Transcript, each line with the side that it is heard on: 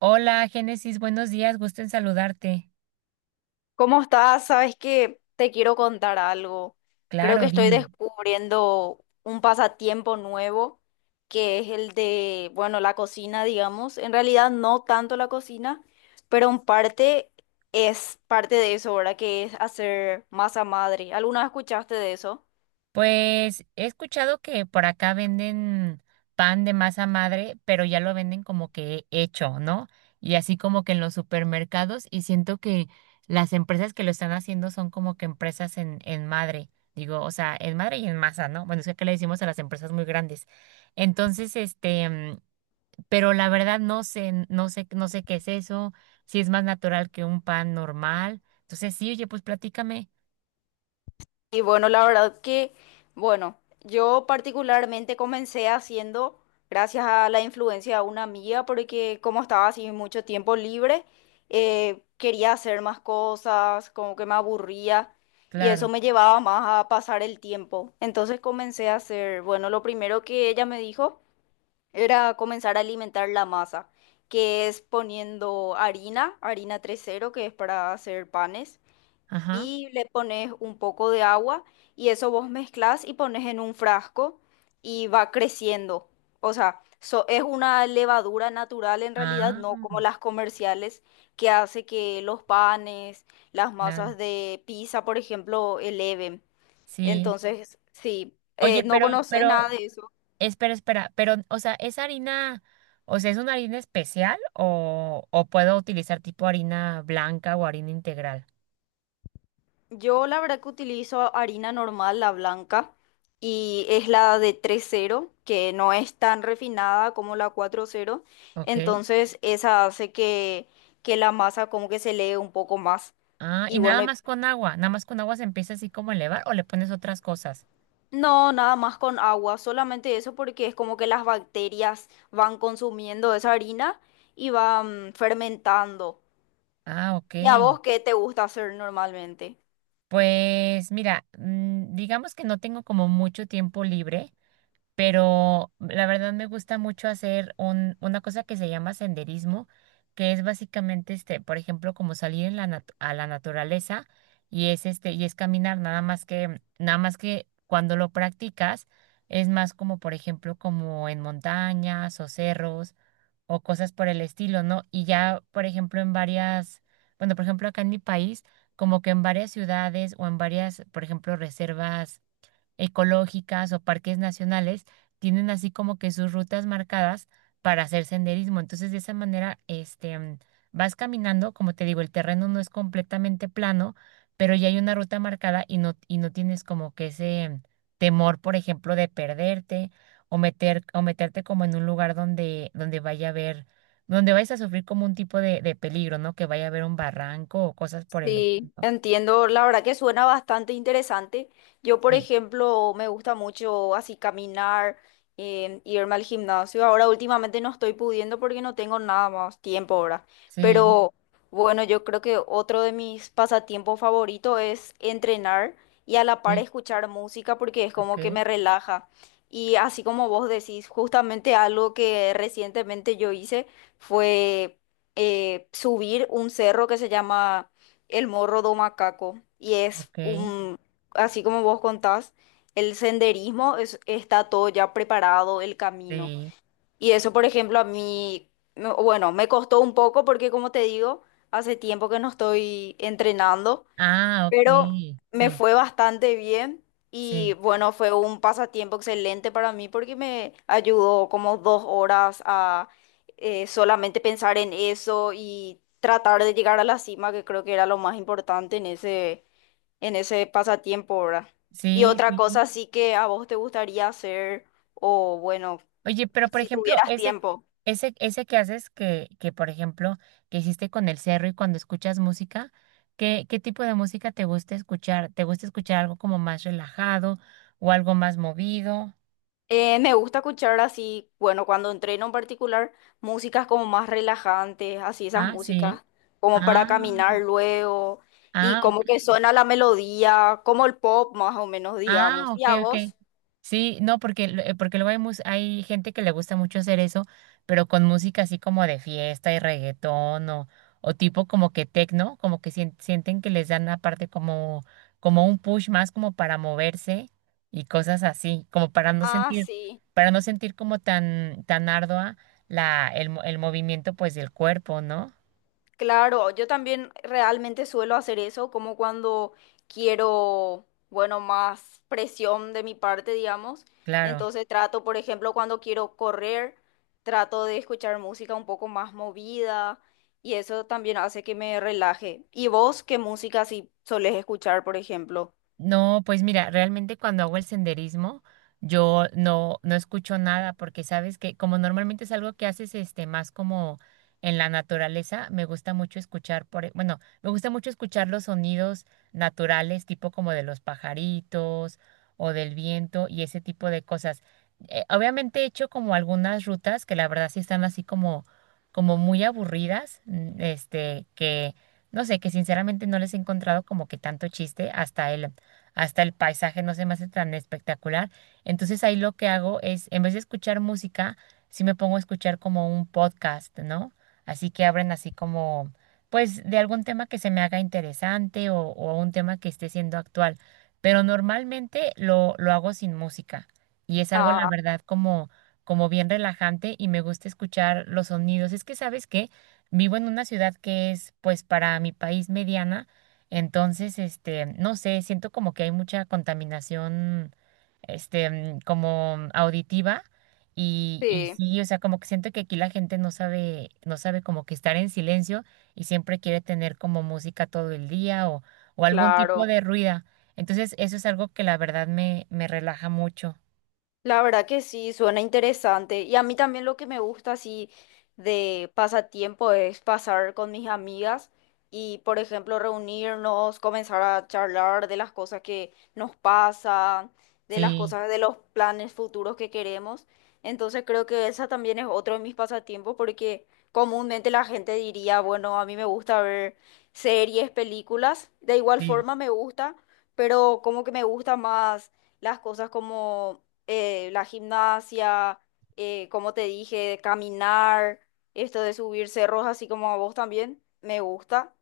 right: Hola, Génesis, buenos días, gusto en saludarte.
left: ¿Cómo estás? Sabes que te quiero contar algo. Creo que
right: Claro,
left: estoy
right: dime.
left: descubriendo un pasatiempo nuevo, que es el de, bueno, la cocina, digamos. En realidad no tanto la cocina, pero en parte es parte de eso, ¿verdad? Que es hacer masa madre. ¿Alguna vez escuchaste de eso?
right: Pues he escuchado que por acá venden pan de masa madre, pero ya lo venden como que hecho, ¿no? Y así como que en los supermercados y siento que las empresas que lo están haciendo son como que empresas en madre, digo, o sea, en madre y en masa, ¿no? Bueno, es que acá le decimos a las empresas muy grandes. Entonces, pero la verdad no sé qué es eso, si es más natural que un pan normal. Entonces, sí, oye, pues platícame.
left: Y bueno, la verdad que, bueno, yo particularmente comencé haciendo gracias a la influencia de una amiga, porque como estaba así mucho tiempo libre, quería hacer más cosas, como que me aburría y eso
right: Claro.
left: me llevaba más a pasar el tiempo. Entonces comencé a hacer, bueno, lo primero que ella me dijo era comenzar a alimentar la masa, que es poniendo harina, harina 000, que es para hacer panes
right: Ajá.
left: y le pones un poco de agua y eso vos mezclas y pones en un frasco y va creciendo. O sea, es una levadura natural en realidad,
right: Ah,
left: no como las comerciales que hace que los panes, las masas
right: claro.
left: de pizza, por ejemplo, eleven.
right: Sí.
left: Entonces, sí,
right: Oye,
left: no conoces nada de eso.
right: espera, pero, o sea, ¿es harina, o sea, es una harina especial o puedo utilizar tipo harina blanca o harina integral?
left: Yo la verdad que utilizo harina normal, la blanca, y es la de 000 que no es tan refinada como la 0000,
right: Ok.
left: entonces esa hace que la masa como que se lee un poco más.
right: Ah,
left: Y
right: y nada
left: bueno,
right: más con agua, nada más con agua se empieza así como a elevar o le pones otras cosas.
left: no, nada más con agua, solamente eso porque es como que las bacterias van consumiendo esa harina y van fermentando.
right: Ah, ok.
left: ¿Y a vos qué te gusta hacer normalmente?
right: Pues mira, digamos que no tengo como mucho tiempo libre, pero la verdad me gusta mucho hacer una cosa que se llama senderismo, que es básicamente este, por ejemplo, como salir en la a la naturaleza y es este y es caminar nada más que cuando lo practicas es más como por ejemplo como en montañas o cerros o cosas por el estilo, ¿no? Y ya, por ejemplo, en varias, bueno, por ejemplo, acá en mi país, como que en varias ciudades o en varias, por ejemplo, reservas ecológicas o parques nacionales tienen así como que sus rutas marcadas para hacer senderismo. Entonces, de esa manera, vas caminando, como te digo, el terreno no es completamente plano, pero ya hay una ruta marcada y no tienes como que ese temor, por ejemplo, de perderte o meterte como en un lugar donde vaya a haber, donde vayas a sufrir como un tipo de peligro, ¿no? Que vaya a haber un barranco o cosas por el
left: Sí,
right: estilo.
left: entiendo. La verdad que suena bastante interesante. Yo, por
right: Sí,
left: ejemplo, me gusta mucho así caminar, irme al gimnasio. Ahora últimamente no estoy pudiendo porque no tengo nada más tiempo ahora.
right: sí,
left: Pero bueno, yo creo que otro de mis pasatiempos favoritos es entrenar y a la par
right: sí,
left: escuchar música porque es
right: ok,
left: como que me relaja. Y así como vos decís, justamente algo que recientemente yo hice fue subir un cerro que se llama el Morro do Macaco y es
right: ok.
left: un, así como vos contás, el senderismo está todo ya preparado, el camino.
right: Sí.
left: Y eso, por ejemplo, a mí, bueno, me costó un poco porque, como te digo, hace tiempo que no estoy entrenando
right: Ah, ok.
left: pero me
right: Sí,
left: fue bastante bien y
right: sí,
left: bueno, fue un pasatiempo excelente para mí porque me ayudó como 2 horas a solamente pensar en eso y tratar de llegar a la cima, que creo que era lo más importante en ese pasatiempo, ¿verdad? Y
right: sí,
left: otra cosa
right: sí.
left: sí que a vos te gustaría hacer, o bueno,
right: Oye, pero por
left: si
right: ejemplo,
left: tuvieras tiempo.
right: ese que haces que por ejemplo, que hiciste con el cerro y cuando escuchas música, qué tipo de música te gusta escuchar? ¿Te gusta escuchar algo como más relajado o algo más movido?
left: Me gusta escuchar así, bueno, cuando entreno en particular, músicas como más relajantes, así esas
right: Ah, sí.
left: músicas como para
right: Ah,
left: caminar luego y
right: ah,
left: como que
right: ok.
left: suena la melodía, como el pop más o menos,
right: Ah,
left: digamos. ¿Y
right: ok,
left: a
right: ok.
left: vos?
right: Sí, no, porque luego hay, hay gente que le gusta mucho hacer eso, pero con música así como de fiesta y reggaetón o tipo como que tecno, como que sienten que les dan aparte como, como un push más como para moverse y cosas así, como
left: Ah, sí.
right: para no sentir como tan, tan ardua el movimiento pues del cuerpo, ¿no?
left: Claro, yo también realmente suelo hacer eso, como cuando quiero, bueno, más presión de mi parte, digamos.
right: Claro.
left: Entonces trato, por ejemplo, cuando quiero correr, trato de escuchar música un poco más movida y eso también hace que me relaje. ¿Y vos qué música si solés escuchar, por ejemplo?
right: No, pues mira, realmente cuando hago el senderismo, yo no escucho nada, porque sabes que como normalmente es algo que haces este más como en la naturaleza, me gusta mucho escuchar bueno, me gusta mucho escuchar los sonidos naturales, tipo como de los pajaritos o del viento y ese tipo de cosas. Obviamente he hecho como algunas rutas que la verdad sí están así como, como muy aburridas, que no sé, que sinceramente no les he encontrado como que tanto chiste hasta el paisaje no se me hace tan espectacular. Entonces ahí lo que hago es, en vez de escuchar música, sí me pongo a escuchar como un podcast, ¿no? Así que abren así como, pues, de algún tema que se me haga interesante o un tema que esté siendo actual. Pero normalmente lo hago sin música y es algo, la
left: Ah,
right: verdad, como, como bien relajante y me gusta escuchar los sonidos. Es que, ¿sabes qué? Vivo en una ciudad que es, pues, para mi país mediana. Entonces, este, no sé, siento como que hay mucha contaminación, como auditiva y
left: sí,
right: sí, o sea, como que siento que aquí la gente no sabe como que estar en silencio y siempre quiere tener como música todo el día o algún tipo
left: claro.
right: de ruida. Entonces, eso es algo que la verdad me relaja mucho.
left: La verdad que sí, suena interesante. Y a mí también lo que me gusta así de pasatiempo es pasar con mis amigas y, por ejemplo, reunirnos, comenzar a charlar de las cosas que nos pasan, de las
right: Sí,
left: cosas, de los planes futuros que queremos. Entonces creo que esa también es otro de mis pasatiempos porque comúnmente la gente diría, bueno, a mí me gusta ver series, películas. De igual
right: sí,
left: forma me gusta, pero como que me gusta más las cosas como la gimnasia, como te dije, de caminar, esto de subir cerros, así como a vos también, me gusta.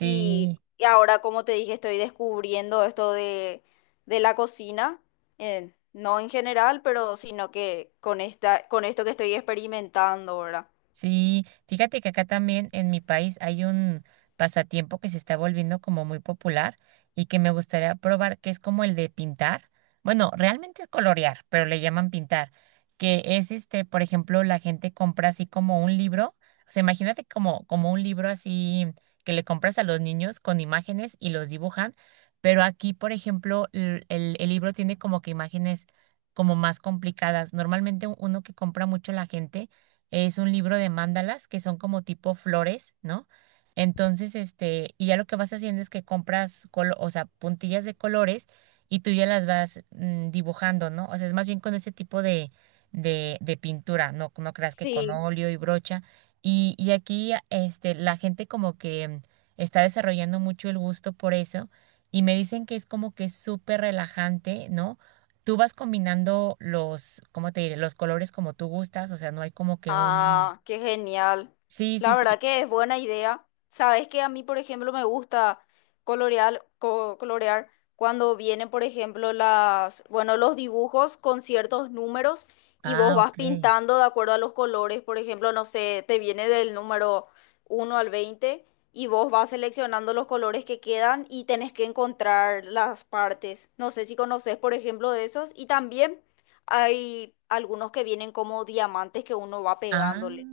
left: Y, y ahora, como te dije, estoy descubriendo esto de la cocina, no en general, pero sino que con esta, con esto que estoy experimentando, ¿verdad?
right: Sí, fíjate que acá también en mi país hay un pasatiempo que se está volviendo como muy popular y que me gustaría probar, que es como el de pintar. Bueno, realmente es colorear, pero le llaman pintar, que es este, por ejemplo, la gente compra así como un libro, o sea, imagínate como, como un libro así que le compras a los niños con imágenes y los dibujan, pero aquí, por ejemplo, el libro tiene como que imágenes como más complicadas. Normalmente uno que compra mucho la gente es un libro de mandalas que son como tipo flores, ¿no? Entonces, este, y ya lo que vas haciendo es que o sea, puntillas de colores y tú ya las vas dibujando, ¿no? O sea, es más bien con ese tipo de pintura, no creas que con
left: Sí.
right: óleo y brocha. Y aquí, la gente como que está desarrollando mucho el gusto por eso y me dicen que es como que súper relajante, ¿no? Tú vas combinando los, ¿cómo te diré? Los colores como tú gustas, o sea, no hay como que un...
left: Ah, qué genial.
right: Sí, sí,
left: La verdad
right: sí.
left: que es buena idea. Sabes que a mí, por ejemplo, me gusta colorear, colorear cuando vienen, por ejemplo, las, bueno, los dibujos con ciertos números y vos
right: Ah,
left: vas
right: ok.
left: pintando de acuerdo a los colores. Por ejemplo, no sé, te viene del número 1 al 20 y vos vas seleccionando los colores que quedan y tenés que encontrar las partes. No sé si conoces, por ejemplo, de esos. Y también hay algunos que vienen como diamantes que uno va
right: Ah,
left: pegándole.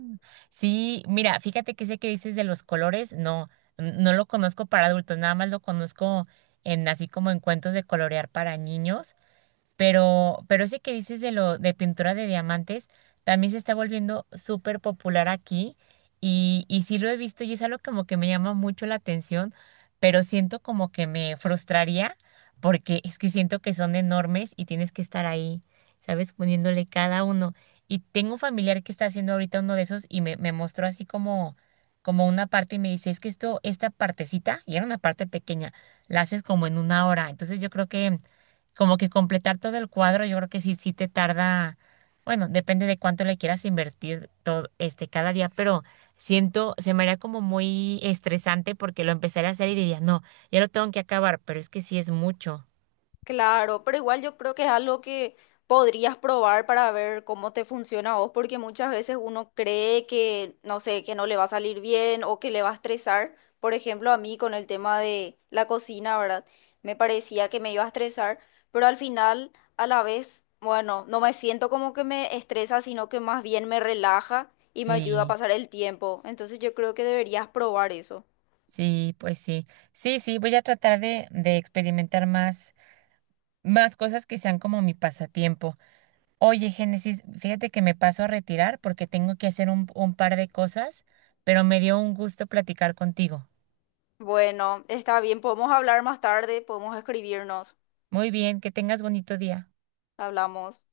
right: sí, mira, fíjate que ese que dices de los colores, no lo conozco para adultos, nada más lo conozco en así como en cuentos de colorear para niños. Pero ese que dices de lo de pintura de diamantes también se está volviendo súper popular aquí y sí lo he visto y es algo como que me llama mucho la atención, pero siento como que me frustraría porque es que siento que son enormes y tienes que estar ahí, ¿sabes? Poniéndole cada uno. Y tengo un familiar que está haciendo ahorita uno de esos y me mostró así como, como una parte y me dice, es que esto, esta partecita, y era una parte pequeña, la haces como en una hora. Entonces yo creo que como que completar todo el cuadro, yo creo que sí te tarda, bueno, depende de cuánto le quieras invertir todo, este, cada día, pero siento, se me haría como muy estresante porque lo empezaré a hacer y diría, no, ya lo tengo que acabar, pero es que sí es mucho.
left: Claro, pero igual yo creo que es algo que podrías probar para ver cómo te funciona a vos, porque muchas veces uno cree que, no sé, que no le va a salir bien o que le va a estresar. Por ejemplo, a mí con el tema de la cocina, ¿verdad? Me parecía que me iba a estresar, pero al final, a la vez, bueno, no me siento como que me estresa, sino que más bien me relaja y me ayuda a
right: Sí,
left: pasar el tiempo. Entonces yo creo que deberías probar eso.
right: sí, pues sí. Sí, sí, voy a tratar de experimentar más, más cosas que sean como mi pasatiempo. Oye, Génesis, fíjate que me paso a retirar porque tengo que hacer un par de cosas, pero me dio un gusto platicar contigo.
left: Bueno, está bien, podemos hablar más tarde, podemos escribirnos,
right: Muy bien, que tengas bonito día.
left: hablamos.